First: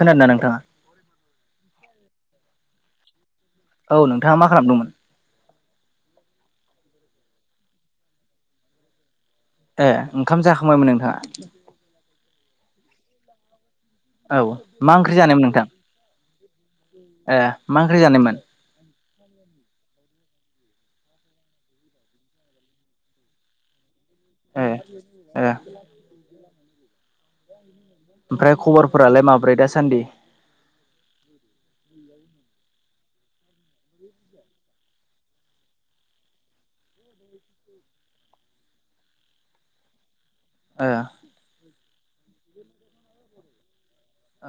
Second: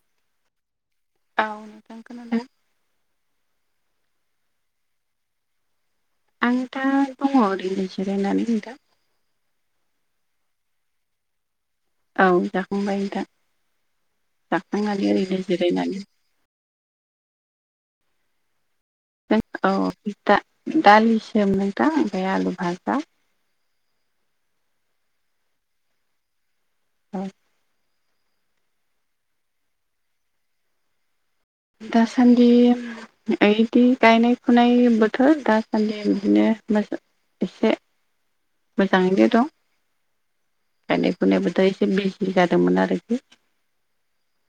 खोनादोंना नोंथाङा औ नोंथां खोनादों औ नोंथाङा मा खालामदोंमोन आं दा दङ' ओरैनो जिरायनानै नोंथां ए ओंखाम जाखांबायमोन नोंथाङा औ जाखांबाय दा औ मा ओंख्रि जानायमोन नोंथां जिरायनानै ए मा ओंख्रि जानायमोन जों औ दा दालि सोमदों दा ओमफ्राय आलु भाजा ए - ए औ ओमफ्राय खबरफोरालाय माब्रै दासान्दि दासान्दि ओइदि गायनाय फुनाय बोथोर दासान्दि बिदिनो मोस एसे मोजाङैनो दं [unintelligible] ए गायनाय फुनाय‌बो दा एसे बिजि जादोंमोन आरोखि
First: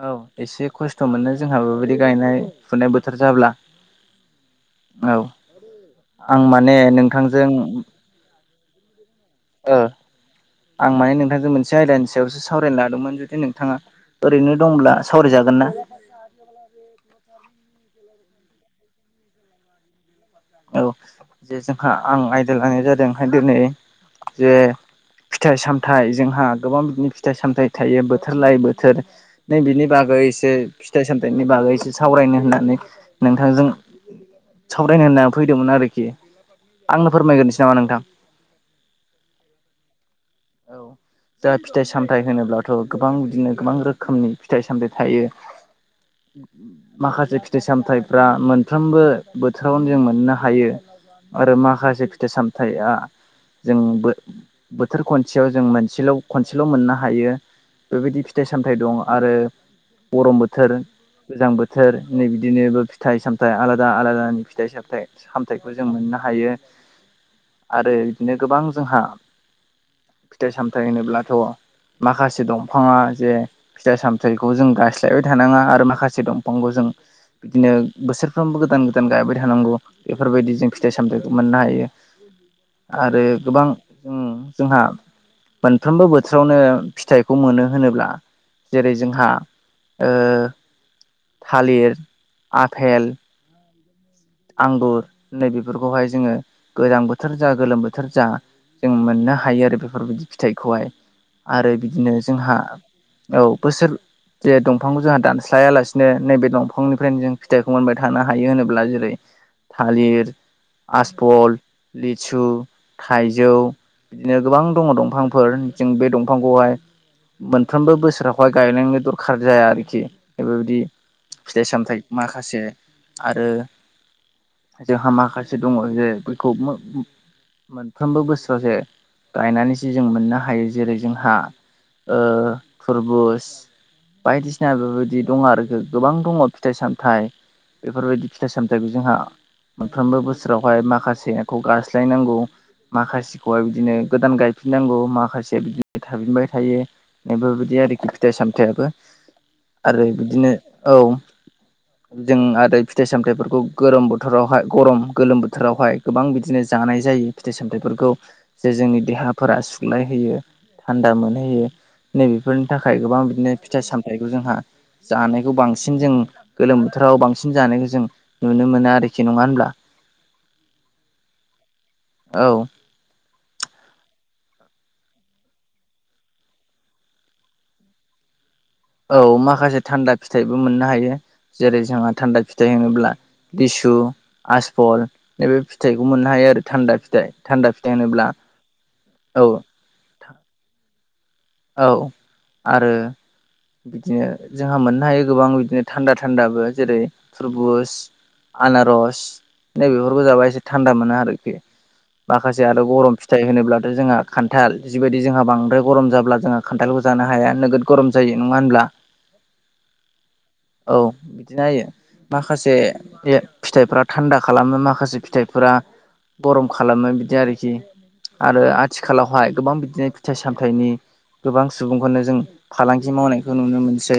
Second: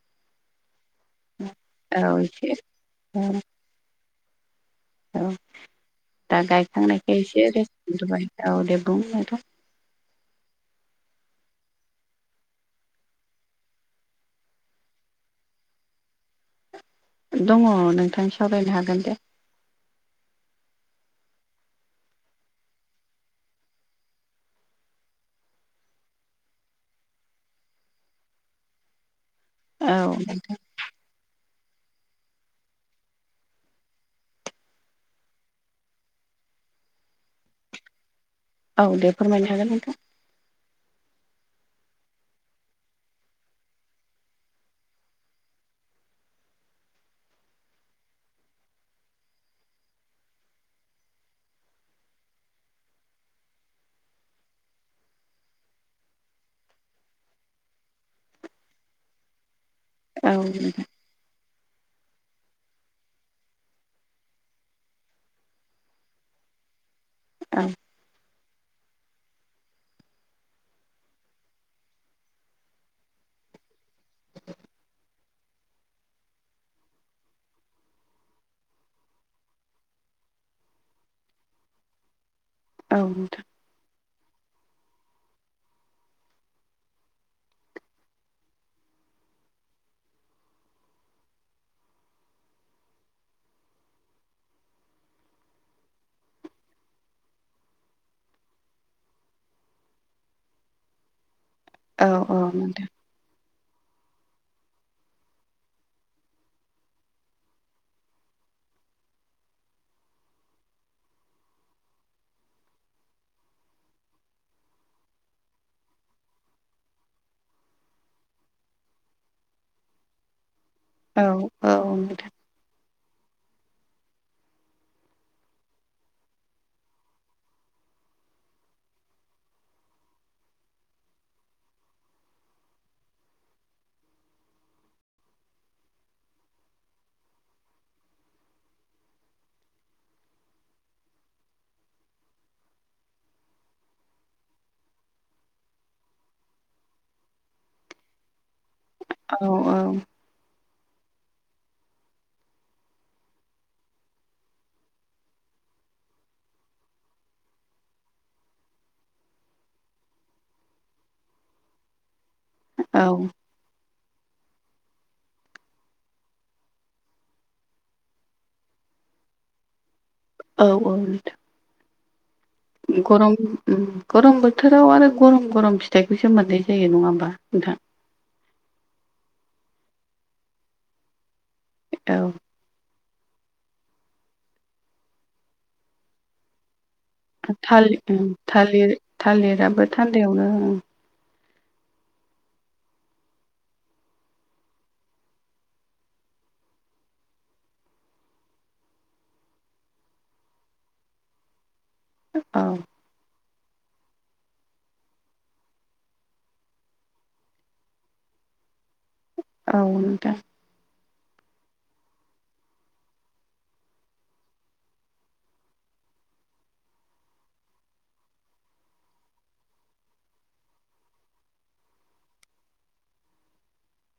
औ एसे खस्थ' मोनो जोंहा बेबायदि औ गायनाय एसे फुनाय बोथोर औ जाब्ला औ आं दा माने गायखांनायखाय नोंथांजों एसे रेस्ट मोनाय औ दे बुं नोंथां ओ आं माने नोंथांजों मोनसे आयदानि सायावसो सावरायनो लादोंमोन जुदि नोंथाङा ओरैनो दंब्ला सावरायजागोन ना [unintelligible] दङ नोंथां सावरायनो हागोन दे औ जे जोंहा आं आयदा लानाय जादोंहाय दिनै जे फिथाइ सामथायाइ जोंहा गोबां बिदिनो फिथाइ सामथायाइ थायो बोथोर लाय बोथोर नै बिनि औ बागै एसे फिथाइ सामथाइनि बागैसो सावरायनो होननानै नोंथांजों सावरायनो होनना फैदोंमोन आरोखि आंनो फोरमायग्रोसै नामा नोंथां औ दे फोरमायनो हागोन नोंथां औ जा फिथाइ सामथायाइ होनोब्लाथ' गोबां बिदिनो गोबां रोखोमनि फिथाइ सामथायाइ थायो [unintelligible] माखासे फिथाइ सामथायाइफ्रा मोनफ्रोमबो बोथोरावनो जों मोननो हायो आरो माखासे फिथाइ सामथायाइा जों बो बोथोर खनसेयाव जों मोनसेल' खनसेल' मोननो हायो बेबायदि फिथाइ सामथायाइ दं आरो औ गरम बोथोर गोजां बोथोर नै बिदिनोबो फिथाइ सामथाइ आलादा आलादानि फिथाइ सामथाइ सामथाइखौ जों मोननो हायो आरो बिदिनो गोबां जोंहा फिथाइ सामथाइ होनोब्लाथ' माखासे दंफाङा जे फिथाइ सामथाइखौ जों गायस्लायबाय थानाङा आरो माखासे दंफांखौ जों बिदिनो बोसोरफ्रोमबो गोदान गोदान गायबाय थानांगौ बेफोरबायदि जों फिथाइ सामथाइखौ मोननो हायो आरो नोंथां गोबां उम- जोंहा मोनफ्रोमबो बोथोरावनो फिथाइखौ मोनो होनोब्ला जेरै जोंहा ओ थालिर आफेल आंगुर नै बेफोरखौहाय जोङो गोजां बोथोर जा गोलोम बोथोर जा जों मोननो हायो आरो बेफोरबायदि फिथाइखौहाय आरो औ बिदिनो औ जोंहा नोंथां औ बोसोर जे दंफांखौ जोंहा दानस्लायालासिनो नैबे दंफांनिफ्रायनो जों फिथाइखौ मोनबाय थानो हायो होनोब्ला जेरै थालिर आसफल लिसु थाइजौ बिदिनो गोबां दङ दंफांफोर जों बे दंफांखौहाय मोनफ्रोमबो बोसोरावहाय गायनांनो दरखार जाया आरोखि बेफोरबायदि औ फिथाइ औ नोंथां औ सामथाइ नोंथां माखासे आरो जोंहा माखासे दङ जे बेखौ [unintelligible] मोनफ्रोमबो बोसोराव जे गायनानैसो जों मोननो हायो जेरै जोंहा ओ- फुरबुस बायदिसिना बेबायदि दङ आरोखि गोबां दङ फिथाइ सामथाइ बेफोरबायदि फिथाइ सामथाइ जोंहा मोनफ्रोमबो बोसोरावहाय माखासेखौ गारस्लायनांगौ माखासेखौय बिदिनो गोदान गायफिननांगौ माखासेया बिदिनो थाफिनबाय थायो बेबायदि आरोखि फिथाइ सामथायाबो औ आरो बिदिनो औ- जों आरो फिथाइ सामथाइफोरखौ गरोम बोथोरावहाय गरम गोलोम बोथोरावहाय गोबां बिदिनो जानाय जायो फिथाइ सामथाइफोरखौ जे जोंनि देहाफोरा सुग्लायहोयो थान्दा मोनहोयो नैबेफोरनि थाखाय औ गोबां बिदिनो फिथाइ सामथाइखौ जोंहा जानायखौ बांसिन जों गोलोम बोथोराव बांसिन जानायखौ जों नुनो मोनो आरोखि नङा होनब्ला औ- औ- नोंथां औ- गरम उम गरम बोथोराव आरो गरम गरम फिथाइखौसो मोननाय जायो नङा होमबा नोंथां औ- माखासे थान्दा फिथाइबो मोननो हायो जेरै जोंहा औ थान्दा फिथाइ होनोब्ला लिसु आसफल नैबे फिथाइखौ मोननो हायो आरो थान्दा फिथाइ थान्दा फिथाइ थालिर होनोब्ला थालिर- औ थालिराबो थान्दायावनो उम औ- आरो बिदिनो जोंहा मोननो हायो गोबां बिदिनो थान्दा थान्दाबो जेरै थुरबुस आनारस नै बेफोरखौ जाबा एसे थान्दा मोनो आरोखि औ माखासे आरो गरम फिथाइ होनोब्लाथ' जोंहा खान्थाल जिबायदि जोंहा बांद्राय गरम जाब्ला जोंहा खान्थालखौ जानो हाया नोगोद गरम जायो नङा होनब्ला औ- नोंथां औ- बिदिनायो माखासे फिथाइफोरा थान्दा खालामो माखासे फिथाइफोरा गरम खालामो बिदि आरोखि आरो आथिखालावहाय गोबां बिदिनो फिथाइ सामथाइनि गोबां सुबुंखौनो जों फालांगि मावनायखौ नुनो मोनसै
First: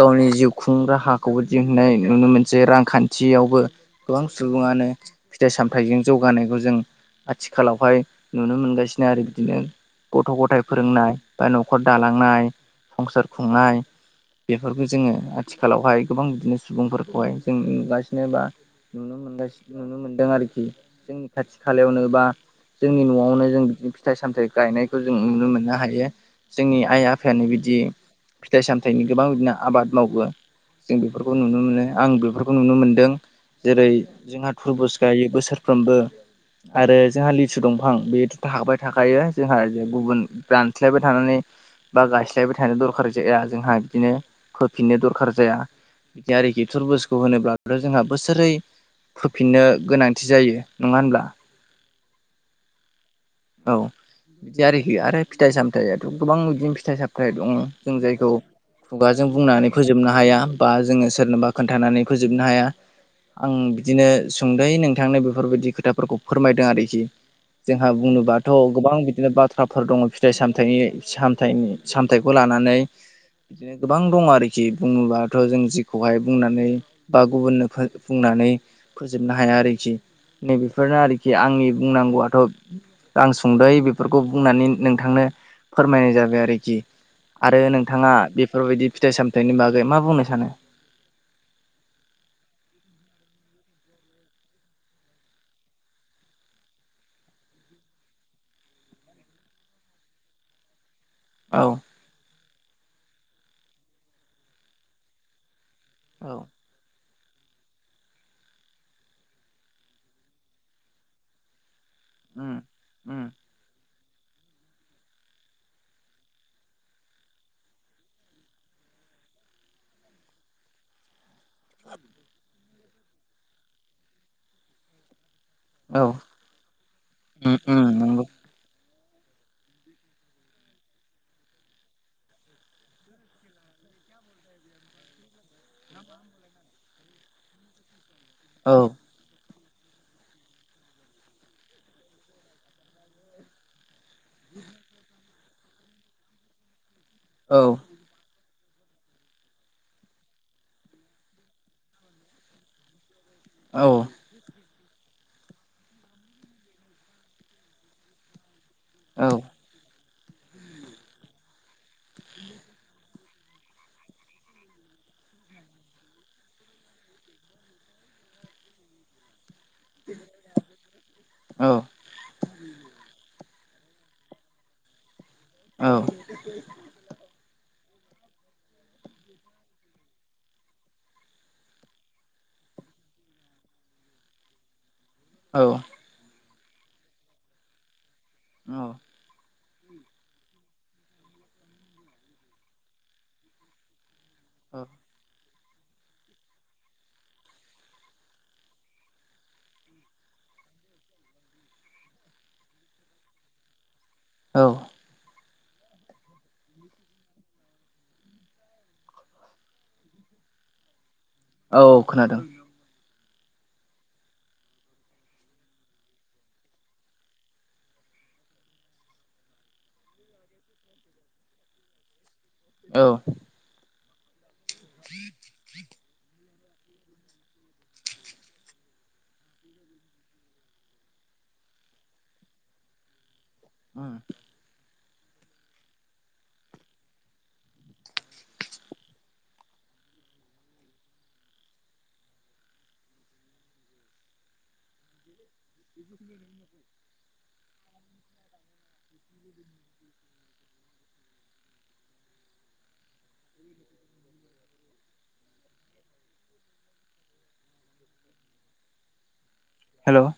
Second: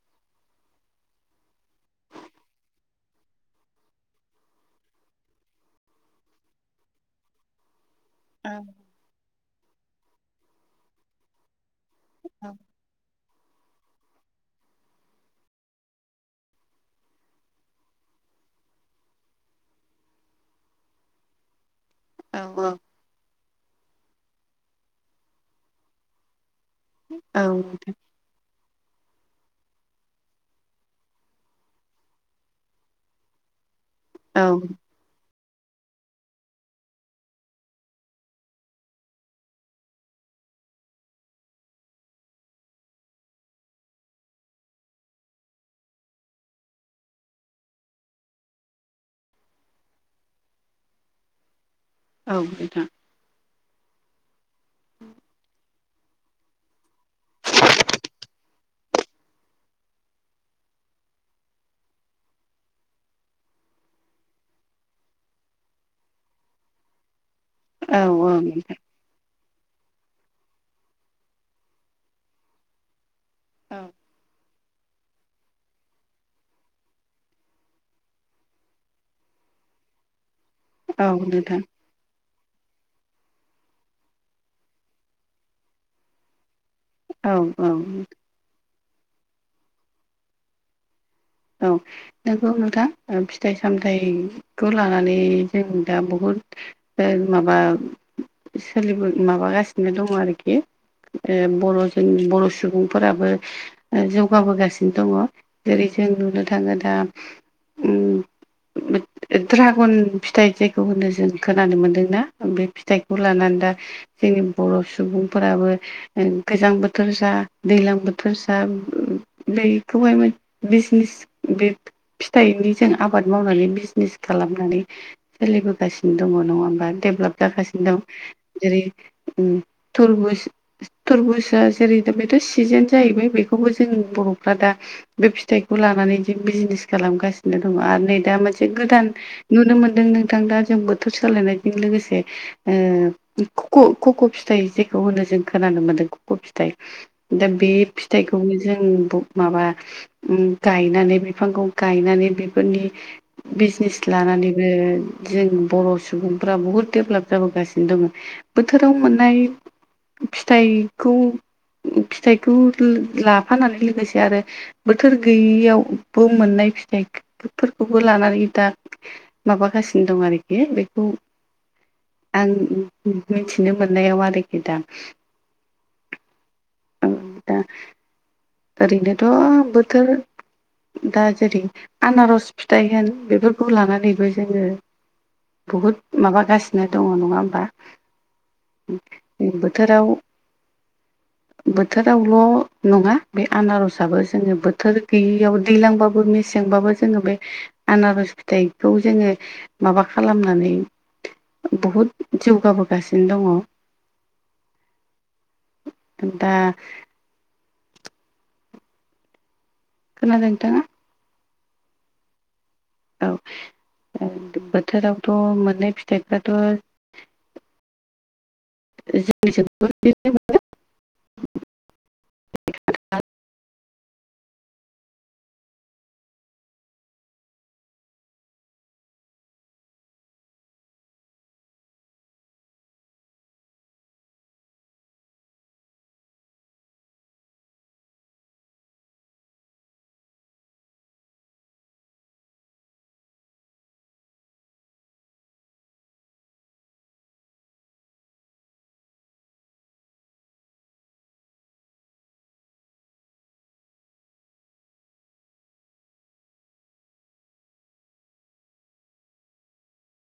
गावनि जिउ खुं राहाखौबो दिहुननाय नुनो मोनसै रांखान्थि खा थवबो गोबां सुबुङानो फिथाइ सामथायाइजों जौगानायखौ जों आथिखालावहाय औ नुनो मोनगासिनो आरो बिदिनो गथ' गथायाइ फोरोंनाय बा न'खर दालांनाय संसार खुंनाय बेफोरखौ जोङो आथिखालावहाय गोबां बिदिनो सुबुंफोरखौहाय जों नुगासिनो बा नुनो मोनगासि नुनो मोनदों आरोखि जोंनि खाथि खालायावनो बा औ जोंनि न'आवनो जों बिदिनो फिथाइ सामथ गायनायखौ जों नुनो मोननो हायो जोंनि आइ औ आफायानो बिदि नोंथां फिथाइ सामथायाइनि गोबां बिदिनो आबाद मावो जों बेफोरखौ नुनो मोनो आं बेफोरखौ नुनो मोनदों जेरै औ जोंहा थुरबुज गायो बोसोरफ्रोमबो आरो जोंहा लिसु दंफां बे' थाबाय थाखायो जोंहा गुबुन बानस्लायबाय थानानै बा गायस्लायबाय थानो दरखार जाया जोंहा बिदिनो फोफिननो दरखार जाया बिदि आरोखि थुरबुजखौ होनोब्लाथ' जोंहा बोसोरै [unintelligible] फिननो गोनांथि जायो नङा होनब्ला? औ बेथां औ बिदि आरोखि आरो फिथाइ सामथायाथ' गोबां बिदिनो फिथाइ सामथाइ [unintelligible] जों जायखौ खुगाजों बुंनानै फोजोबनो हाया बा जोङो सोरनोबा खोन्थानानै फोजोबनो हाया आं बिदिनो सुंद'यै नोंथांनो बेफोरबायदि खोथाफोरखौ फोरमायदों आरोखि जोंहा औ बुंनो गोबां बिदिनो बाथ्राफोर दङ' फिथाइ सामथाइनि सामथाइ सामथाइखौ लानानै बिदिनो गोबां दं आरो [unintelligible] खि बुङोबाथ' जों जिखौहाय बुंनानै बा गुबुननो फो बुंनानै फोजोबनो हाया आरोखि नैबेफोरनो औ आरोखि नोंथां आंनि बुंनांगौआथ' आं सुंद'यै बेफोरखौ बुंनानै [unintelligible] नोंथांनो फोरमायनाय जाबाय आरोखि। औ आरो औ नोंथाङा बेफोरबायदि फिथाइ -सामथाइनि बागै मा बुंनो सानो? औ नोंगौ नोंथां ओ फिथाइ- सामथाइ खौ लानानै जों दा बुहुद ओ माबा सोलिबो माबागासिनो दङ' आरोखि ओ औ बर' जोंनि बर' सुबुंफोराबो ओ जौगाबोगासिनो दङ' जेरै जों औ नुनो थाङो दा उम [unintelligible] ड्रागन फिथाइ जायखौ होनो जों खोनानो मोनदोंना उम बे फिथाइखौ उम लानानै दा जोंनि बर' सुबुंफोराबो [unintelligible] गोजां बोथोर जा दैलां बोथोर जा [unintelligible] बैखौहाय मान बिजनिस बिब फिथाइनि जों आबाद मावनानै बिजनेस खालामनानै औ सोलिबोगासिनो दङ' नङा होमबा डेभलाप उम उम जागासिनो दं। नंगौ जेरै उम थुरबुस थुरबुजआ जेरै दा बेथ' सिजोन जाहैबाय बेखौबो जों बर'फ्रा दा बे फिथाइखौ लानानै जों बिजनिस खालामगासिनो दङ' आरो नै दा मोनसे औ गोदान नुनो मोनदों नोंथां दा जों बोथोर सोलायनायजों लोगोसे ओ [unintelligible] ख खक' फिथाइ जेखौ होनो जों खोनानो मोनदों खक' फिथाइ दा औ बे फिथाइखौनो जों ब माबा उम गायनानै बिफांखौ गायनानै बेफोरनि औ बिजनिस लानानै बे जों बर' सुबुंफ्रा बहुद देबलाप जाबोगासिनो दङ'। बोथोराव औ मोननाय फिथाइखौ फिथाइखौ [unintelligible] लाफानानै लोगोसे आरो बोथोर गैयियावबो मोननाय फिथाइफोरखौबो लानानै दा माबागासिनो दं आरोखि बेखौ औ आं मिनथिनो मोननायाव आरोखि दा औ। औ दा ओरैनोथ' बोथोर दा जेरै आनार'स फिथाइ होन बेफोरखौ लानानैबो जोङो औ बुहुद औ बोथोराव बोथोरावल' नङा बे आनार'साबो जोङो औ बोथोर गैयियाव दैलांबाबो मेसेंबाबो जोङो बे आनार'स फिथाइखौ जोङो माबा खालामनानै बुहुद जौगाबोगासिनो दङ' औ। दा खोनादों नोंथाङा? औ खोनादों। औ [unintelligible] बोथोरावथ' मोननाय फिथाइफ्राथ' [unintelligible] औ हेलौ